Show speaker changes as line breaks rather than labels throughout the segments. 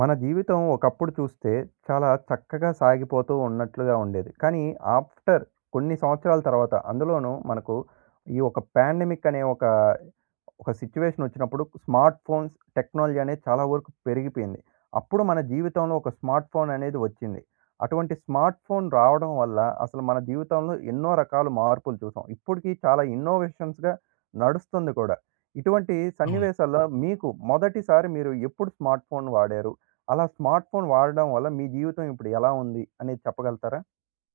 మన జీవితం ఒకప్పుడు చూస్తే చాలా చక్కగా సాగిపోతూ ఉన్నట్లుగా ఉండేది. కానీ ఆఫ్టర్ కొన్ని సంవత్సరాల తర్వాత అందులోను మనకు ఈ ఒక ప్యాండమిక్ అనే ఒక ఒక సిట్యుయేషన్ ఒచ్చినప్పుడు స్మార్ట్ ఫోన్స్ టెక్నాలజీ అనేది చాలా వరకు పెరిగిపోయింది. అప్పుడు మన జీవితంలో ఒక స్మార్ట్ ఫోన్ అనేది ఒచ్చింది. అటువంటి స్మార్ట్ ఫోన్ రావడం వల్ల అసలు మన జీవితంలో ఎన్నో రకాలు మార్పులు చూసాం. ఇప్పటికి చాలా ఇన్నోవేషన్స్‌గా నడుస్తుంది కూడా. ఇటువంటి
అవును.
సన్నివేశాల్లో మీకు మొదటిసారి మీరు ఎప్పుడు స్మార్ట్ ఫోన్ వాడారు? అలా స్మార్ట్ ఫోన్ వాడడం వల్ల మీ జీవితం ఇప్పుడు ఎలా ఉంది అనేది చెప్పగలుగుతారా?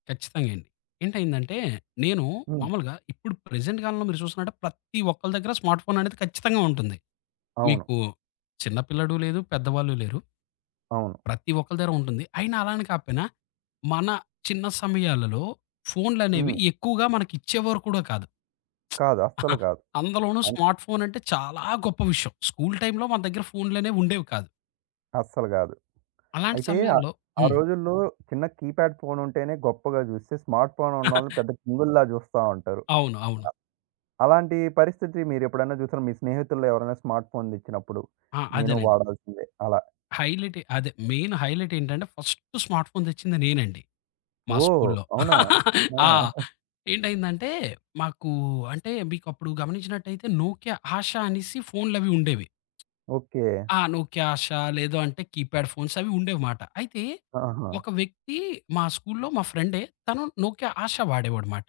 ఖచ్చితంగే అండి. ఏంటైందంటే నేను
హ్మ్.
మామూలుగా ఇప్పుడు ప్రెజెంట్‌ కాలంలో మీరు చూస్తున్నాంటే ప్రతి ఒక్కల దెగ్గర స్మార్ట్ ఫోన్ అనేది ఖచ్చితంగా ఉంటుంది.
అవును.
మీకు చిన్న పిల్లాడు లేదు పెద్దవాళ్ళు లేరు.
అవును.
ప్రతి ఒక్కల దగర ఉంటుంది, అయినా అలాని కాకపోయినా, మన చిన్న సమయాలలో ఫోనులనేవి
హ్మ్.
ఎక్కువగా మనకి ఇచ్చేవారు కూడా కాదు,
కాదు అస్సలు కాదు.
అందులోనూ
అను
స్మార్ట్ ఫోన్ అంటే చాలా గొప్ప విషయం. స్కూల్ టైమ్‌లో మన దెగ్గర ఫోన్‌లనేవి ఉండేవి కాదు.
అస్సలు కాదు.
అలాంటి
అయితే ఆహ్,
సమయంలో
ఆ
హ్మ్.
రోజుల్లో చిన్న కీప్యాడ్ ఫోనుంటేనే గొప్పగా చూస్తే, స్మార్ట్ ఫోనున్నోళ్ళు పెద్ద కింగుల్లా జుస్తా ఉంటారు.
అవును. అవును.
అలాంటి పరిస్థితి మీరెప్పుడైనా చూసారా? మీ స్నేహితుల్లో ఎవరైనా స్మార్ట్ ఫోన్ తెచ్చినప్పుడు?
ఆ!
నేను
అదేనండి.
వాడాల్సిందే అలా?
హైలైటే అదే మెయిను హైలైటేంటంటే ఫస్టు స్మార్ట్ ఫోన్ తెచ్చింది నేనండి మా
ఓహ్!
స్కూల్లో.
అవునా? ఆ!
ఆ! ఏంటైందంటే మాకు అంటే మీకప్పుడు గమనించినట్టయితే 'నోక్య ఆష' అనేసి ఫోన్లవి ఉండేవి.
ఓకే.
ఆ! 'నోక్య ఆష' లేద అంటే కీప్యాడ్ ఫోన్స్ అవి ఉండేవమాట. అయితే,
ఆహా!
ఒక వ్యక్తి మా స్కూల్లో మా ఫ్రెండే తను 'నోక్య ఆష' వాడేవాడనమాట.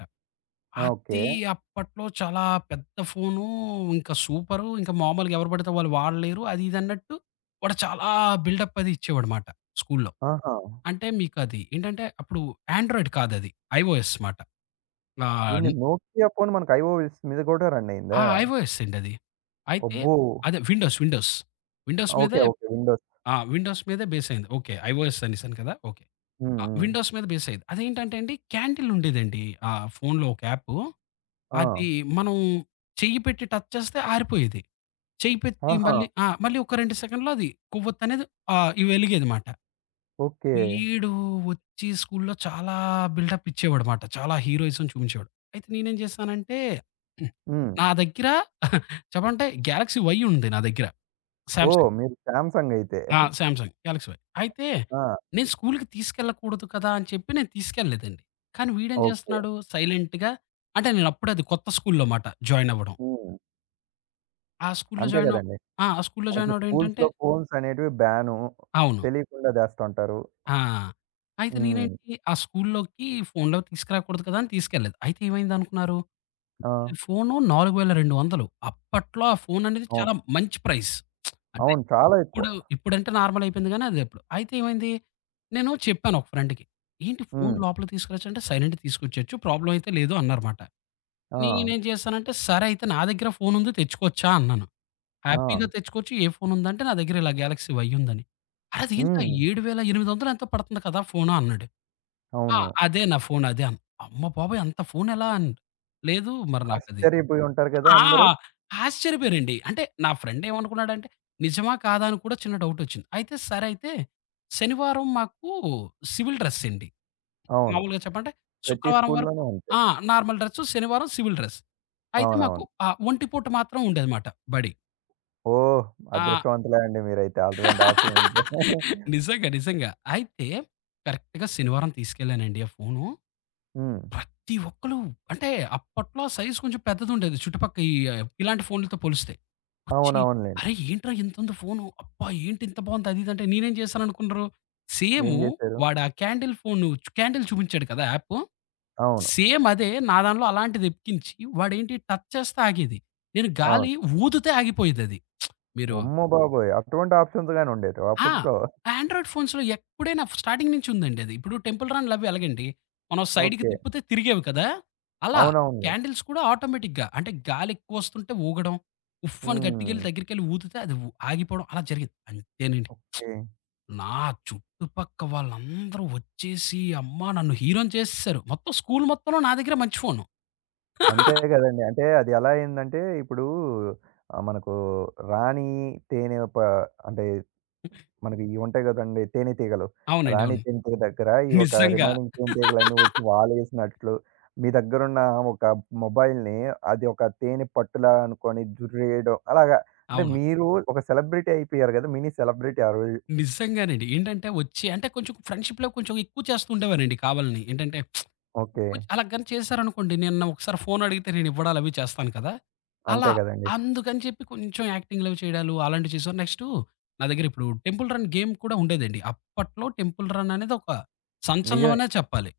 ఆ! ఓకే.
అది అప్పట్లో చాలా పెద్ద ఫోను ఇంకా సూపరు. ఇంక మామూలుగా ఎవరు పడితే వాళ్ళు వాడలేరు. అది ఇదిన్నట్టు వాడు చాలా బిల్డప్పది ఇచ్చేవాడమాట స్కూల్లో.
ఆహా!
అంటే మీకది ఏంటంటే అప్పుడు యాండ్రాయిడ్ కాదది. ఐఓఎస్ మాట. ఆ
ఇన్ని 'నోకియా పోను' మనకు ఐఓఎస్ మీద గూడా
ఆ!
రన్నయిందా?
ఐఓఎస్సండి అది. అయితే
అబ్బో!
అదే విండోస్ విండోస్. Windows
okay.
మీదే
ఓకే విండోస్.
ఆ! విండోస్ మీదే బేసైంది. ఓకే. ఐఓఎస్ అనేసాను కదా! ఓకే.
హ్మ్.
ఆ!
హ్మ్.
విండోస్ మీద బేసయేది. అదేంటంటే అండి క్యాడిలుండేదండి. ఆ ఫోనులో ఒక యాపు,
ఆ!
అది మనం చెయ్యి పెట్టి టచ్ చేస్తే ఆరిపోయేది. చెయ్యిపెట్టి
ఆహా!
మళ్ళీ ఆ! మళ్ళీ ఒక 2 సెకన్లలో అది కొవ్వొత్తనేది ఆహ్, ఇ వెలిగేదనమాట.
ఓకే.
వీడు వచ్చి స్కూల్లో చాలా బిల్టప్ ఇచ్చేవాడమాట. చాలా హీరోయిజం చూపించేవాడు. అయితే నేనేం చేశానంటే హ్మ్.
హ్మ్.
నా దగ్గర చెప్పాలంటే గ్యాలక్సీ వై ఉంది నా దగ్గర
ఓహ్!
'సాంమ్‌సంగ్'.
మీరు 'సాంసంగయితే'.
ఆ! 'సాంసంగ్' 'గ్యాలక్సీ వై' అయితే,
ఆ!
నేను స్కూలుకి తీసుకెళ్ళకూడదు కదా! అని చెప్పి నేను తీసుకెళ్ళలేదండి. కానీ వీడేం
ఓకే.
చేస్తున్నాడు సైలెంటుగా అంటే నేనప్పుడది కొత్త స్కూల్లో మాట జాయినవ్వడం.
హ్మ్.
ఆ స్కూలులో
అంతే
జాయినవ్
గదండి.
ఆ! స్కూలులో
అసలు
జాయినవ్వడం ఏంటంటే
స్కూల్సులో ఫోన్సనేటివి బ్యాను.
అవును.
తెలియకుండా దేస్తావుంటారు.
ఆ! అయితే
హ్మ్.
నేనేంటి ఆ స్కూలులోకి ఫోనులవి తీసుకురాకూడదు కదా! అని తీసుకెళ్ళలేదు. అయితే ఏమైందనుకున్నారు?
ఆ!
ఫోను 4200 అప్పట్లో ఆ ఫోననేది
అవును.
చాలా మంచి ప్రైజ్. అంటే
అవును. చాలా ఎక్కువ.
ఇప్పుడు ఇప్పుడంటే నార్మల్ అయిపోయింది గాని అద అప్పుడు. అయితే ఏమైంది? నేను చెప్పాను ఒక ఫ్రెండ్‌కి. ఏంటి ఫోను
హ్మ్.
లోపల తీసుకెల్లచ్చంటే సైలెంట్‌గా తీసుకొచ్చేయచ్చు. ప్రాబ్లమ్ అయితే లేదు అన్నారమాట.
ఆ!
నేనేం జేశానంటే సరే అయితే నా దెగ్గర ఫోనుంది తెచ్చుకోవచ్చా? అన్నాను. హ్యాపీగా
ఆ!
తెచ్చుకోవచ్చు ఏ ఫోను ఉందంటే, నా దెగ్గర ఇలా 'గ్యాలక్సి వై' యుందని. అరే ఇదేంటరా
హ్మ్.
7800 ఎంతో పడుతుంది కదా! ఫోను అన్నాడు. ఆ!
అవును.
అదే నా ఫోను అదే అమ్మ బాబోయ్ అంత ఫోనెలా అని, లేదు మరి నాకది.
ఆశ్చర్యపోయి ఉంటారు గదా!
ఆ!
అందరూ.
ఆశ్చర్యపోయారండి. అంటే నా ఫ్రెండ్ ఏమనుకున్నాడంటే నిజమా కాదా అని కూడా చిన్న డౌటొచ్చింది. అయితే సరయితే, శనివారం మాకు సివిల్ డ్రెస్ అండి.
అవును.
మామూలుగా చెప్పంటే
ప్రతి
శుక్రవారం వరకు
స్కూల్లోనూ ఉంటాయి.
ఆ! నార్మల్ డ్రస్సు శనివారం సివిల్ డ్రెస్. అయితే మాకు
అవునవును.
ఆ ఒంటి పూట మాత్రం ఉండేదనమాట బడి.
ఓహ్!
ఆ
అదృష్టవంతులే అండి మీరైతే అటువంటి ఆప్షన్ ఉంటే.
నిజంగా. నిజంగా. అయితే, కరెక్ట్‌‌గా శనివారం తీసుకెళ్ళానండి ఆ ఫోను.
హ్మ్.
ప్రతి ఒక్కళు, అంటే అప్పట్లో సైజ్ కొంచం పెద్దదుండేది, చుట్టుపక్క ఈ ఇలాంటి ఫోనులతో పోలిస్తే. వచ్చి
అవునవునులెండి.
"అరేయ్, ఏంట్రా ఇంతుంది ఫోను? అబ్బా! ఏంటి ఇంత బాగుంది." అది ఇదంటే నేనేం చేశాననుకున్నరు?
ఏం
సేము,
జేశారు?
వాడు ఆ క్యాండిల్ ఫోను చ్ క్యాండిల్ చూపించాడు కదా యాపు?
అవును.
సేమ్ అదే, నా దాంట్లో అలాంటిదెక్కించి, వాడేంటి టచ్ చేస్తే ఆగేది. నేను
అవును.
గాలి ఊదుతే ఆగిపోయిదది. మీరు
అమ్మ బాబోయ్! అటువంటి ఆప్షన్స్ గాని ఉండేటివా
ఆ!
అప్పట్లో?
ఆండ్రాయిడ్ ఫోన్స్‌లో ఎప్పుడైనా స్టార్టింగ్ నుంచి ఉందండి అది. ఇప్పుడు టెంపుల్ రన్‌లవ్వి అలాగండి. మనం సైడ్‌కి
ఓకే.
తిప్పితే తిరిగేవి కదా! అలా,
అవునవునులే.
క్యాండిల్స్ కూడా ఆటోమేటిక్‌గా అంటే గాలి ఎక్కువొస్తుంటే ఊగడం. ఉఫ్ఫ్ అని గట్టిగెళ్ళి
హ్మ్.
దగ్గరికెళ్ళి ఊదితే అది ఉ ఆగిపోవడం అలా జరిగేది. అంతేనండి.
ఓకే.
నా చుట్టుపక్క వాళ్ళందరూ ఒచ్చేసి, అమ్మ నన్ను హీరోని చేసేసారు. మొత్తం స్కూలు మొత్తంలో నా దగ్గరే మంచి ఫోను.
అంతే గదండీ. అంటే అది ఎలా అయిందంటే, ఇప్పుడూ ఆహ్, మనకు రాణి తేనే ప అంటే, మనకియ్యి ఉంటాయి గదండీ తేనేతీగలు.
అవునండి.
రాణి
అవును.
జంతువు దగ్గర ఈ ఒక
నిజంగా.
రిమెయినింగ్ తేనెటీగలన్నీ ఒచ్చి వాలేసినట్లు, మీ దగ్గరున్న ఒక మొబైల్‌ని అది ఒక తేనే పట్టులా అనుకొని జుర్రేయడం అలాగా, అంటే
అవును.
మీరు ఒక సెలబ్రిటీ అయిపోయారు కదా! మినీ సెలబ్రిటీ ఆ రోజు.
నిజంగానండి. ఏంటంటే వచ్చి అంటే కొంచెం ఫ్రెండ్‌షిప్‌లో కొంచెం ఎక్కువ చేస్తూ ఉండేవాన్నండి, కావాలని. ఏంటంటే, కొంచ్
ఓకే.
అలాగాని చేశారనుకోండి. నేను నా ఒకసారి ఫోనడిగితే నేను ఇవ్వడాలవి చేస్తాను కదా! అలా,
అంతే కదండీ.
అందుకని చెప్పి కొంచెం యాక్టింగ్‌లవి చేయడాలు అలాంటివి చేశా. నెక్స్టు నా దగ్గర ఇప్పుడు టెంపుల్ రన్ గేమ్ కూడా ఉండేదండి. అప్పట్లో టెంపుల్ రన్ అనేది ఒక
నిజమే.
సంచలనమనే చెప్పాలి.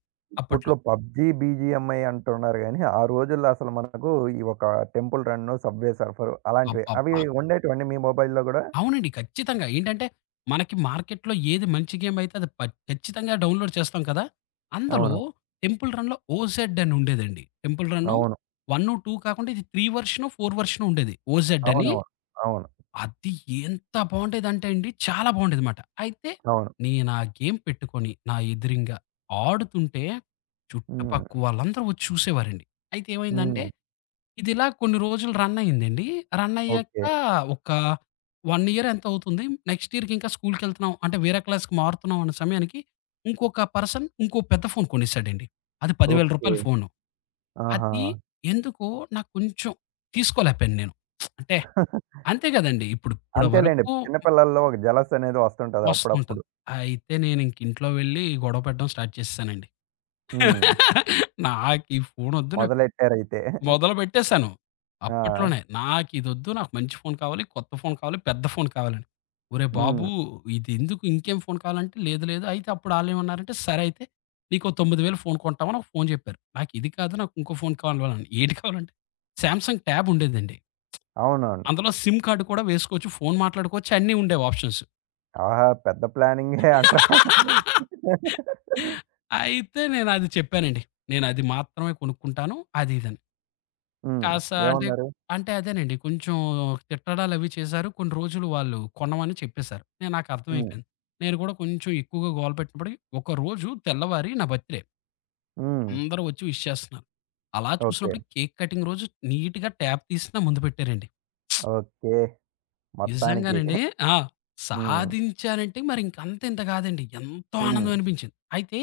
అప్పట్లో.
ఇప్పట్లో పబ్జీ, బీజీఎంఐ అంటున్నారు గానీ, ఆ రోజుల్లో అసలు మనకు ఈ ఒక temple run, subway surfer అలాంటివే, అవి
అబ్బబ్బ!
ఉండేటివా అండి మీ మొబైల్‌లో కూడా?
అవునండి. ఖచ్చితంగా. ఏంటంటే, మనకి మార్కెట్‌లో ఏది మంచి గేమ్ అయితే అది ప ఖచ్చితంగా డౌన్‌లోడ్ చేస్తాం కదా! అందులో
అవును.
టెంపుల్ రన్‌లో ఓజెడ్ అనుండేదండి. టెంపుల్ రన్ను,
అవును.
వన్ను, 2 కాకుండా ఇది 3 వర్షనో, 4 వర్షనో ఉండేది, ఓజెడ్ అని.
అవునవును. అవును.
అది ఎంత బావుండేదంటే అండి చాలా బాగుండేదిమాట. అయితే,
అవును.
నేనా గేమ్ పెట్టుకొని నా ఎదురింగ ఆడుతుంటే, చుట్టుపక్క
హ్మ్.
వాళ్ళందరూ వచ్చి చూసేవారండి. అయితే ఏమైందంటే,
హ్మ్.
ఇదిలా కొన్ని రోజులు రన్ అయిందండి. రన్ అయ్యాక
ఓకే.
ఒక 1 ఇయర్ ఎంతో అవుతుంది. నెక్స్ట్ ఇయర్‌కి ఇంకా స్కూలుకెళ్తున్నాం. అంటే వేరే క్లాస్‌కి మారుతున్నాం అన్న సమయానికి, ఇంకొక పర్సన్ ఇంకోొ పెద్ద ఫోన్ కొనేసాడండి. అది 10000
ఓకే.
రూపాయల ఫోను.
ఆహా!
అది ఎందుకో నాకు కొంచెం తీసుకోలేపోయాను నేను. అంటే, అంతే గదండీ! ఇప్పుడ్ ఇప్పటి
అంతేలెండి.
వరకు
చిన్న పిల్లల్లో ఒక జెలస్ అనేది వస్తుంటది అప్పుడప్పుడు.
వస్తుంటంది. అయితే నేనింక ఇంట్లో వెళ్ళి గొడవపెట్టడం స్టార్ట్ చేసేసానండి.
హ్మ్.
నాకీ ఫోనొద్దు నాక్
మొదలెట్టారైతే.
మొదలుపెట్టేసాను.
ఆ!
అప్పట్లోనే, నాకు ఇదొద్దు నాకు మంచి ఫోను కావాలి, కొత్త ఫోను కావాలి, పెద్ద ఫోను కావాలని. "ఓరే
హ్మ్.
బాబు! ఇదెందుకు?" ఇంకేం ఫోను కావాలంటే, లేదు లేదు. అయితే అప్పుడు ఆళ్ళేమన్నారంటే సరే అయితే, నీకో 9000 ఫోను కొంటామని ఒక ఫోను జెప్పారు. నాకిది కాదు నాకు ఇంకో ఫోను కావాలని. ఏది కావాలంటే, 'సామ్‌సంగ్' ట్యాబ్ ఉండేదండి.
అవునవును.
అందులో సిమ్ కార్డ్ కూడా వేసుకోవచ్చు. ఫోను మాట్లాడుకోవచ్చు అన్నీ ఉండేవి ఆప్షన్స్.
ఆహా! పెద్ద ప్లానింగే అంటారు.
అయితే నేను అది చెప్పానండి. నేను అది మాత్రమే కొనుక్కుంటాను. అది ఇదని.
హ్మ్.
కాస్త అంటే
ఏమన్నారు?
అంటే అదేనండి. కొంచెం తిట్టడాలు అవి చేసారు. కొన్ని రోజులు వాళ్ళు కొనమని చెప్పేశారు. నేను, నాకు
హ్మ్.
అర్థమైపోయింది. నేను కూడా కొంచం ఎక్కువగా గోలపెట్టుకొని, ఒక రోజు తెల్లవారి నా బర్త్‌డే.
హ్మ్.
అందరూ ఒచ్చి విష్ చేస్తున్నారు. అలా
ఓకే.
చూసినప్పుడు కేక్ కటింగ్ రోజు నీట్‌గా ట్యాబ్ తీసి నా ముందు పెట్టారండి.
ఓకే. మొత్తానికి
నిజంగానండి. ఆ!
హ్మ్.
సాధించానంటే మరింక అంత ఇంత కాదండి. ఎంతో ఆనందం
హ్మ్.
అనిపించింది. అయితే,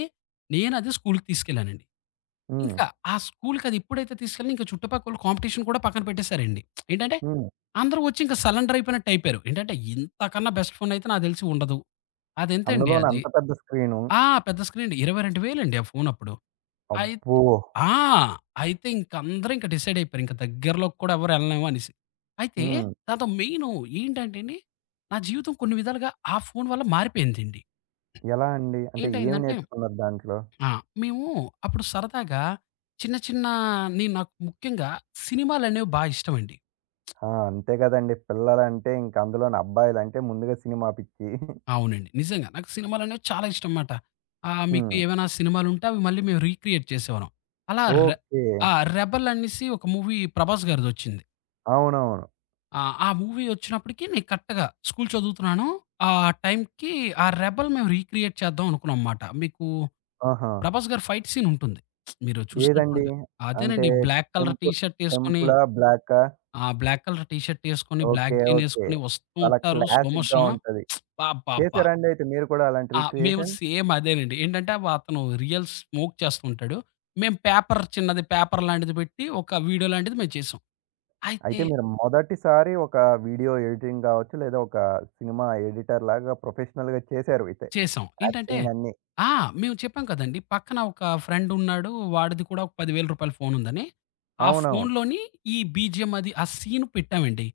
నేనదే స్కూలుకి తీసుకెళ్ళానండి. ఇంకా
హ్మ్.
ఆ స్కూలుకి అది ఎప్పుడైతే తీసుకెళ్ళానో ఇంక చుటుపక్కోళ్ళు కాంపిటీషన్ కూడా పక్కన పెట్టేసారండి. ఏంటంటే,
హ్మ్.
అందరూ వచ్చి ఇంక సలెండర్ అయిపోయినట్టు అయిపోయారు. ఏంటంటే ఇంతకన్నా బెస్ట్ ఫోనయితే నాకు తెలిసి ఉండదు. అదెంతండి
అందులోనే
అది,
అంత పెద్ద స్క్రీను.
ఆ! పెద్ద స్క్రీన్ అండి, 22000 ఆ ఫోన్ అప్పుడు. అయత్
అబ్బో!
ఆ! అయితే ఇంక అందరూ ఇంక డిసైడ్ అయిపోయారు. ఇంక దగ్గరలోకి కూడా ఎవరు ఎళ్లలేమనేసి. అయితే
హ్మ్.
దాంతో మెయిను ఏంటంటే అండి, నా జీవితం కొన్ని విధాలుగా ఆ ఫోన్ వల్ల మారిపోయిందండి.
ఎలా అండి? అంటే ఏం
ఏంటైందంటే.
నేర్చుకున్నారు దాంట్లో?
ఆ! మేము అప్పుడు సరదాగా, చిన్న చిన్న నీ నాకు ముఖ్యంగా, సినిమాలనేవి బా ఇష్టమండి.
ఆ! అంతే కదండీ! పిల్లలంటే ఇంక అందులోను అబ్బాయిలంటే ముందుగా సినిమా పిచ్చి.
అవునండి. నిజంగా. నాకు సినిమాలనేవి చాలా ఇష్టంమాట. ఆ! మీకు
హ్మ్.
ఏమైనా సినిమాలుంటే అవి మళ్ళీ మేము రీక్రియేట్ చేసేవాళ్ళం. అలా ర్
ఓకే.
ఆ! 'రెబల్' అనేసి ఒక మూవీ 'ప్రభాస్' గారిదొచ్చింది.
అవునవును.
ఆ! ఆ మూవీ ఒచ్చినప్పటికి నేను కరెక్టుగా స్కూలు చదువుతున్నాను. ఆ టైంకి ఆ 'రెబల్' మేము రీక్రియేట్ చేద్దాం అనుకున్నాంమాట. మీకు
ఆహా!
ప్రభాస్ గారి ఫైట్ సీనుంటుంది. మీరు
ఏదండి?
చూసినట్టుంటే,
అంటే
అదేనండి ఈ బ్లాక్ కలర్ టీ
టెంపుల్
షర్టేసుకొని
టెంపులా, బ్లాకా?
ఆ బ్లాక్ కలర్ టీ షర్టేసుకొని బ్లాక్
ఓకే. ఓకే.
జీనేసుకొని వస్తూ
చాలా
ఉంటారు స్లో
క్లాసిక్‌గా
మోషను.
ఉంటది.
అబ్బాబ్బబ్బా!
చేశారండి అయితే మీరు కూడా అలాంటి
ఆ! మేము
రిక్రియేషన్?
సేమ్ అదేనండి. ఏంటంటే అతను రియల్ స్మోక్ చేస్తూ ఉంటాడు. మేము పేపర్ చిన్నది పేపర్ లాంటిది పెట్టి ఒక వీడియో లాంటిది మేము చేసాం. అయితే
అయితే మీరు మొదటిసారి ఒక వీడియో ఎడిటింగ్ కావచ్చు, లేదా ఒక సినిమా ఎడిటర్ లాగా ప్రొఫెషనల్‌గా చేశారు అయితే.
చేశాం. ఏంటంటే
యాక్టింగ్ అన్ని.
ఆ! మేము చెప్పాం కదండీ! పక్కన ఒక ఫ్రెండున్నాడు. వాడిది కూడా ఒక రూ. 10,000 ఫోనుందని. ఆ
అవునవును.
ఫోన్లోని ఈ బీజీఎం అది ఆ సీన్ పెట్టామండి.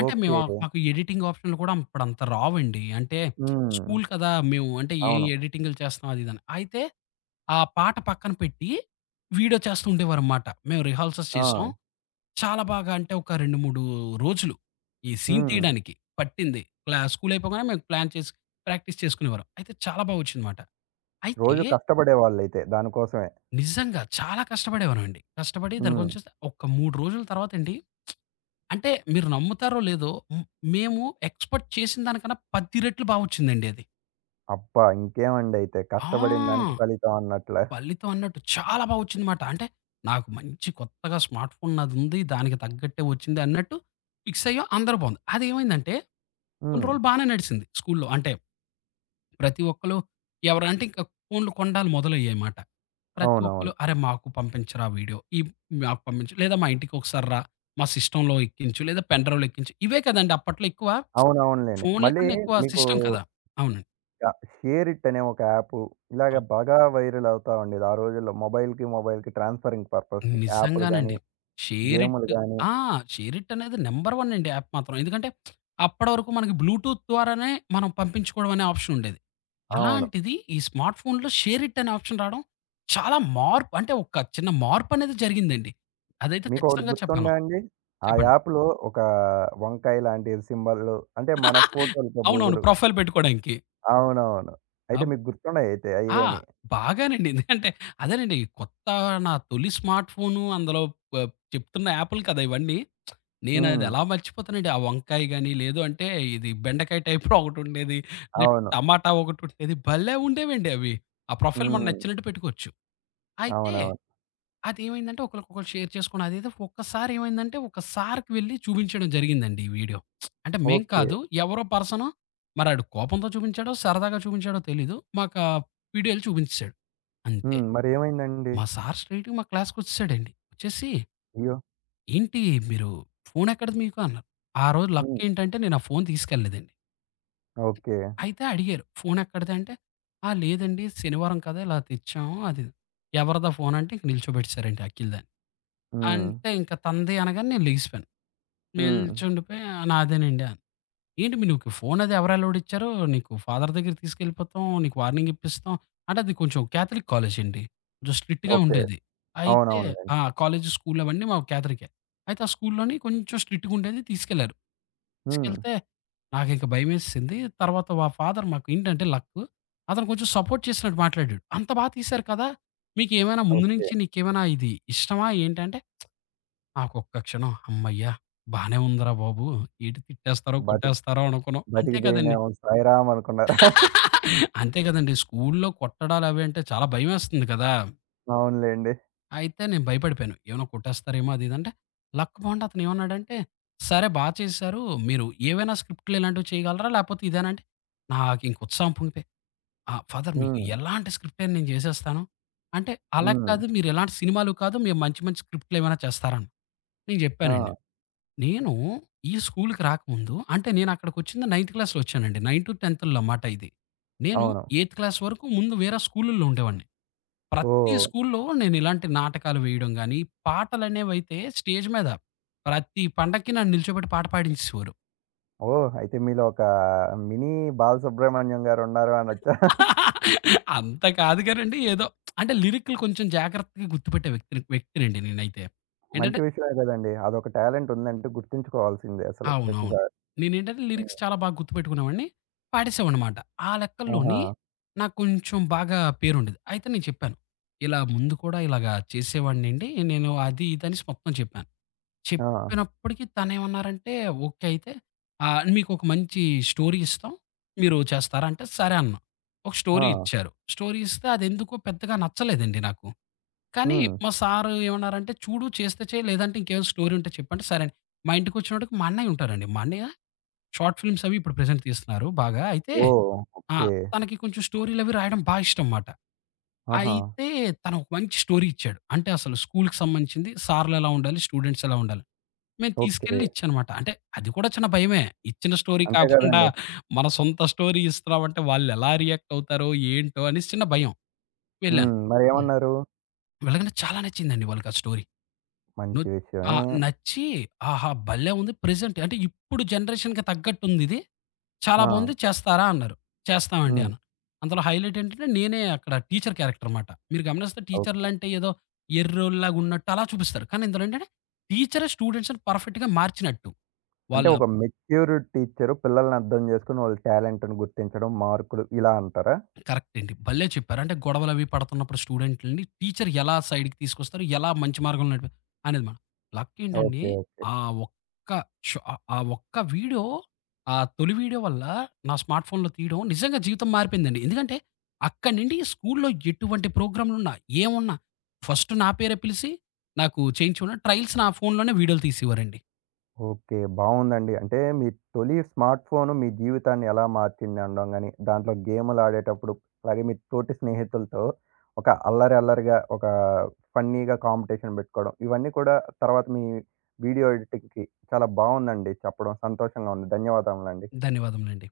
అంటే మేమ
ఓకే.
మాకు ఎడిటింగ్ ఆప్షన్లు కూడా అప్పుడంతా రావండి. అంటే
హ్మ్.
స్కూలు కదా! మేము అంటే ఏం
అవును.
ఎడిటింగులు చేస్తున్నాం అదిదని. అయితే ఆ పాట పక్కన పెట్టి, వీడియో చేస్తూ ఉండేవారుమాట. మేము రిహాల్సెస్ చేసాం.
ఆ!
చాలా బాగా అంటే ఒక 2, 3 రోజులు. ఈ సీన్
హ్మ్.
తీయడానికి పట్టింది. క్లా స్కూలు అయిపోగానే మేము ప్లాన్ చేసి ప్రాక్టీస్ చేసుకునేవారం. అయితే చాలా బాగా ఒచ్చిందమాట. అయితే
రోజు కష్టపడేవాళ్ళైతే దాని కోసమే.
నిజంగా. చాలా కష్టపడేవారమండి. కష్టపడి దాని కోసం
హ్మ్.
చూస్తే ఒక్క 3 రోజుల తర్వాతండి, అంటే మీరు నమ్ముతారో, లేదో హ్మ్. మేము ఎక్స్‌పెక్ట్ చేసిన దానికన్నా 10 రెట్లు బాగొచ్చిందండి అది.
అబ్బా! ఇంకేమండి అయితే
ఆ!
కష్టపడిన దానికి ఫలితం అన్నట్లే.
ఫలితం అన్నట్టు చాలా బా ఒచ్చిందన‌మాట. అంటే నాకు మంచి కొత్తగా స్మార్ట్ ఫోను నాదుంది. దానికి తగ్గట్టే ఒచ్చిందన్నట్టు ఫిక్సయ్యాం అందరూ బావుంది. అదేమైందంటే కొన్ని
హ్మ్.
రోజులు బానే నడిసింది స్కూలు‌లో అంటే, ప్రతి ఒక్కళు ఎవరు అంటే ఇంక ఫోనులు కొండాలు మొదలయ్యాయిమాట. ప్రతి
అవునవును.
ఒక్కళ్ళు అరే మాకు పంపించరా వీడియో. ఈ మాకు పంపించు లేదా మా ఇంటికొకసారిరా మా సిస్టమ్‌లో ఎక్కించు లేదా పెన్‌డ్రైవ్‌లో ఎక్కించు. ఇవే కదండి! అప్పట్లో ఎక్కువ.
అవునవునులెండి.
ఫోనులు
మళ్ళీ
కన్నా ఎక్కువ
మీకు
సిస్టమ్ కదా! అవునండి.
కా షేర్ ఇట్ అనే ఒక యాపు. ఇలాగ
అవును.
బాగా వైరల్ అవుతా ఉండేది. ఆ రోజుల్లో మొబైల్‌కి, మొబైల్‌కి ట్రాన్స్ఫరింగ్ పర్పస్‌కి యాపులు గాని.
నిజంగానండి. షేర్
గేములు
ఇట్
గాని
ఆ! షేర్ ఇట్ అనేది నంబర్ 1 అండి యాప్ మాత్రం. ఎందుకంటే అప్పటి వరకు మనకి బ్లూటూత్ ద్వారానే మనం పంపించుకోడం అనే ఆప్షన్ ఉండేది.
అవును.
అలాంటిది ఈ స్మార్ట్ ఫోనులో షేర్ ఇట్ అనే ఆప్షన్ రాడం చాలా మార్పు అంటే ఒక చిన్న మార్పు అనేది జరిగిందండి. అదైతే
మీకొకటి
ఖచ్చితంగా చెప్పగలం.
గుర్తుందా అండి? ఆ
చెప్పండి.
యాప్‌లో ఒక వంకాయ లాంటి సింబల్లు అంటే మన ఫోటోలతో
అవునవును.
పొజులు.
ప్రొఫైల్ పెట్టుకోడాంకి.
అవునవును. అయితే
అబ
మీకు గుర్తున్నాయి అయితే
ఆ!
అయ్యిగాని.
బాగానండి. అంటే అదేనండి కొత్త నా తొలి స్మార్ట్ ఫోను అందులో ప ఆ చెప్తున్న యాపులు కదా ఇవన్నీ. నేనది
హ్మ్.
ఎలా మర్చిపోతానండి. ఆ వంకాయ గాని, లేదు అంటే ఇది బెండకాయ టైప్‌లో ఒకటుండేది. లేె
అవును.
టమాటా ఒకటుండేది. భలే ఉండేవండి అవి. ఆ ప్రొఫైల్ మనం
హ్మ్.
నచ్చినట్టు పెట్టుకోవచ్చు. అయితే
అవునవును.
అదేమైందంటే ఒకళ్ళకొకళ్ళు షేర్ చేసుకోని అదేదో ఒక్కసారి ఏమైందంటే ఒక సారుకి వెళ్ళి చూపించడం జరిగిందండి ఈ వీడియో. అంటే మేం కాదు
ఓకే.
ఎవరో పర్సను, మరాడు కోపంతో చూపించాడో, సరదాగా చూపించాడో తెలీదు. మాకా వీడియోలు చూపించేసాడు. అంతే
హ్మ్. మరేమైందండి?
మా సారు స్ట్రెయిట్‌గా మా క్లాస్‌కొచ్చేసాడండి. వచ్చేసి
అయ్యో!
ఏంటి మీరు ఫోనెక్కడది మీకు అన్నారు? ఆ రోజు
హ్మ్.
లక్కేంటంటే నేను ఆ ఫోను తీసుకెళ్ళలేదండి.
ఓకే.
అయితే అడిగారు. "ఫోనెక్కడిది" అంటే, ఆ! లేదండి. శనివారం కదా! ఇలా తెచ్చాము. అది ఇది "ఎవరిదా ఫోను" అంటే ఇంక నిల్చోబెట్టేసారండి అఖిల్ దాని.
హ్మ్.
అంటే ఇంక తంది అనగానే నేను లేగిసిపోయాను.
హ్మ్.
నిల్చుండిపోయి నాదేనండి అన్నా. ఏంటి మీ నీకు ఫోనది ఎవరు ఎలౌడ్ ఇచ్చారు నీకు ఫాదర్ దెగ్గరకి తీసుకెళ్ళిపోతాం నీకు వార్నింగ్ ఇప్పిస్తాం. అంటే అది కొంచెం క్యాథలిక్ కాలేజండి. స్ట్రిక్ట్‌గా
ఓకే.
ఉండేది. అయితే
అవునవునులెండి.
ఆ! కాలేజి స్కూలు అవన్నీ మా క్యాదలికే. అయితే ఆ స్కూలులోని కొంచెం స్ట్రిక్ట్‌‌గుండేది తీసుకెళ్లారు.
హ్మ్.
తీసుకెళ్తే. నాకింక భయమేసేసింది. తర్వాత మా ఫాదర్ మాకేంటంటే లక్కు. అతను కొంచెం సపోర్ట్ చేసినట్టు మాట్లాడాడు. "అంత బాగా తీశారు కదా! మీకేమైనా ముందు
ఓకే.
నుంచి నీకేమైనా ఇది ఇష్టమా" ఏంటంటే? నాకొక్క క్షణం హమ్మయ్య. బానే ఉందిరా బాబు. ఏంటి తిట్టేస్తారో
బతిక్
కొట్టేస్తారో అనుకున్నాం. అంతే కదండి!
బతికిపోయినేమో సాయి రామ్ అనుకున్నారా?
అంతే కదండి స్కూలులో కొట్టడాలు అవి అంటే చాలా భయమేస్తుంది గదా!
అవునులెండి.
అయితే నేను భయపడిపోయాను. ఏమైనా కొట్టేస్తారేమో అది ఇదంటే, లక్ బావుండి అతనేమన్నాడంటే, "సరే, బా చేశారు. మీరు ఏవైనా స్క్రిప్టులు ఇలాంటివి చేయగలరా? లేపోతే ఇదేనా?" అంటే, నాకింక ఉత్సాహం పొంగిపోయి, ఆ! ఫాదర్ మీకు
హ్మ్.
ఎలాంటి స్క్రిప్ట్ అయినా నేను జేసేస్తాను. అంటే, "అలా
హ్మ్.
కాదు మీరెలాంటి సినిమాలు కాదు, మేం మంచి మంచి స్క్రిప్టులేమైనా చేస్తారా?" అని, నేను జెప్పానండి.
ఆ!
నేను ఈ స్కూలుకి రాకముందు అంటే, నేనక్కడికొచ్చింది నైన్త్ క్లాస్‌లో ఒచ్చానండి. నైన్టు, టెన్తుల్లో మాట ఇది. నేను
అవును.
ఎయిత్ క్లాస్ వరుకు ముందు వేరే స్కూలుల్లో ఉండేవాడిని. ప్రతి
ఓహ్!
స్కూల్లో నేనిలాంటి నాటకాలు వేయడం గానీ, పాటలనేవైతే స్టేజ్ మీద ప్రతి పండక్కి నన్ను నిలుచోబెట్టి పాట పాడించేసేవారు.
ఓహ్! అయితే, మీలో ఒకా మినీ బాలసుబ్రహ్మణ్యం గారు ఉన్నారు అనొచ్చా?
అంత కాదు గానండి, ఏదో, అంటే, లిరికులు కొంచెం జాగ్రత్తగా గుర్తుపెట్టే వ్యక్తిని వ్యక్తినండి నేనైతే.
మంచి
ఏంటంటే
విషయమే గదండి! అదొక టాలెంట్ ఉందంటే గుర్తుంచుకోవాల్సిందే అసలు
అవునవును.
ప్రతిసారి.
నేనేంటంటే,
హ్మ్.
లిరిక్స్ చాలా బాగా గుర్తుపెట్టుకునే వాడిని. పాడసేవాడినన్నమాట. ఆ లెక్కల్లోని,
ఆహా!
నాకు కొంచెం బాగా పేరుండేది. అయితే నేను చెప్పాను, ఇలా ముందు కూడా ఇలాగా చేసేవాడినండి నేను అది ఇదనేసి మొత్తం చెప్పాను.
ఆ!
చెప్పినప్పటికి తనేమన్నారంటే, "ఓకే అయితే. ఆ! మీకొక మంచి స్టోరీ ఇస్తాం. మీరు చేస్తారా?" అంటే సరే అన్నా. ఒక స్టోరీ
ఆ!
ఇచ్చారు. స్టోరీ ఇస్తే అదెందుకో పెద్దగా నచ్చలేదండి నాకు. కానీ,
హ్మ్.
మా సారు ఏవన్నారంటే, "చూడు, చేస్తే చేయి లేదంటే ఇంకేవైనా స్టోరీ ఉంటే చెప్పు." అంటే, సరే అని, మా ఇంటికొచ్చినప్పటికి మా అన్నయ్యుంటారండి. మా అన్నయ్య, షార్ట్ ఫిలిమ్స్ అవి ఇప్పుడు ప్రెజెంట్ తీస్తున్నారు బాగా. అయితే
ఓహ్!
ఆ!
ఓకే.
తనకి కొంచెం స్టోరీలవి రాయడం బా ఇష్టం మాట.
ఆహా!
అయితే తను ఒక మంచి స్టోరీ ఇచ్చాడు. అంటే, అసలు స్కూలుకి సంబంధించింది సార్లెలా ఉండాలి? స్టూడెంట్స్ ఎలా ఉండాలి? మే
ఓకే.
తీసుకెళ్ళి ఇచ్చాన్నమాట. అంటే అది కూడా చిన్న భయమే. ఇచ్చిన స్టోరీ
అంతే
కాకుండా,
గదండి!
మన సొంత స్టోరీ ఇస్తున్నామంటే వాళ్లెలా రియాక్ట్ అవుతారో, ఏంటో, అనేసి చిన్న భయం. వెళ్ళాను,
హ్మ్.
హ్మ్.
మరేవన్నారు?
వెళ్లగానే చాలా నచ్చిందండి వాళ్ళకా స్టోరీ. ను
మంచి
ఆ!
విషయమే.
నచ్చి, "ఆహా! భలే ఉంది. ప్రెజెంట్ అంటే ఇప్పుడు జనరేషన్‌కి తగ్గట్టుందిది. చాలా బావుంది
ఆ!
చేస్తారా?" అన్నారు. చేస్తామండి
హ్మ్.
అన్నా. అందులో హైలైట్ ఏంటంటే, నేనే అక్కడ టీచరు క్యారెక్టర్ మాట. మీరు గమనిస్తే
ఓకే.
టీచర్లంటే ఏదో ఎర్రోల్లాగా ఉన్నట్టు అలా చూపిస్తారు. కానీ, ఇందులో ఏంటంటే టీచరే స్టూడెంట్స్‌ని పర్ఫెక్ట్‌గా మార్చినట్టు.
అంటే,
వాళ్ళ
ఒక మెచ్యూరు టీచరు పిల్లల్ని అర్థం జేసుకొని, వాళ్ళ టాలెంటుని గుర్తించడం, మార్కులు, ఇలా అంటారా?
కరెక్ట్ అండి. భల్లే చెప్పారు. అంటే, గొడవలవి పడుతున్నప్పుడు స్టూడెంట్లుని, టీచరు ఎలా సైడుకి తీసుకొస్తారు? ఎలా మంచి మార్గంలో నడిపి అనేది మాట. లక్కేంటండి,
ఓకే. ఓకే.
ఆ ఒక్క షో ఆ ఆ ఒక్క వీడియో ఆ తొలి వీడియో వల్ల నా స్మార్ట్ ఫోనులో తీయడం నిజంగా జీవితం మారిపోయిందండి. ఎందుకంటే, అక్కడి నుండి స్కూల్లో ఎటువంటి ప్రోగ్రాములున్నా ఏమున్నా, ఫస్ట్ నా పేరే పిలిసి, నాకు చేయించుకుని ట్రయల్స్ నా ఫోనులోనే వీడియోలు తీసేవారండి.
ఓకే. బావుందండి. అంటే, మీ తొలి స్మార్ట్ ఫోను మీ జీవితాన్ని ఎలా మార్చింది అనడం గానీ, దాంట్లో గేములాడేటప్పుడు, అలాగే మీ తోటి స్నేహితులతో, ఒక అల్లరి, అల్లరిగా ఒకా ఫన్నీగా కాంపిటీషన్ బెట్టుకోడం, ఇవన్నీ కూడా, తర్వాత మీ వీడియో ఎడిటింగ్‌కి చాలా బావుందండి చెప్పడం, సంతోషంగా ఉంది. ధన్యవాదములండి.
ధన్యవాదములండి.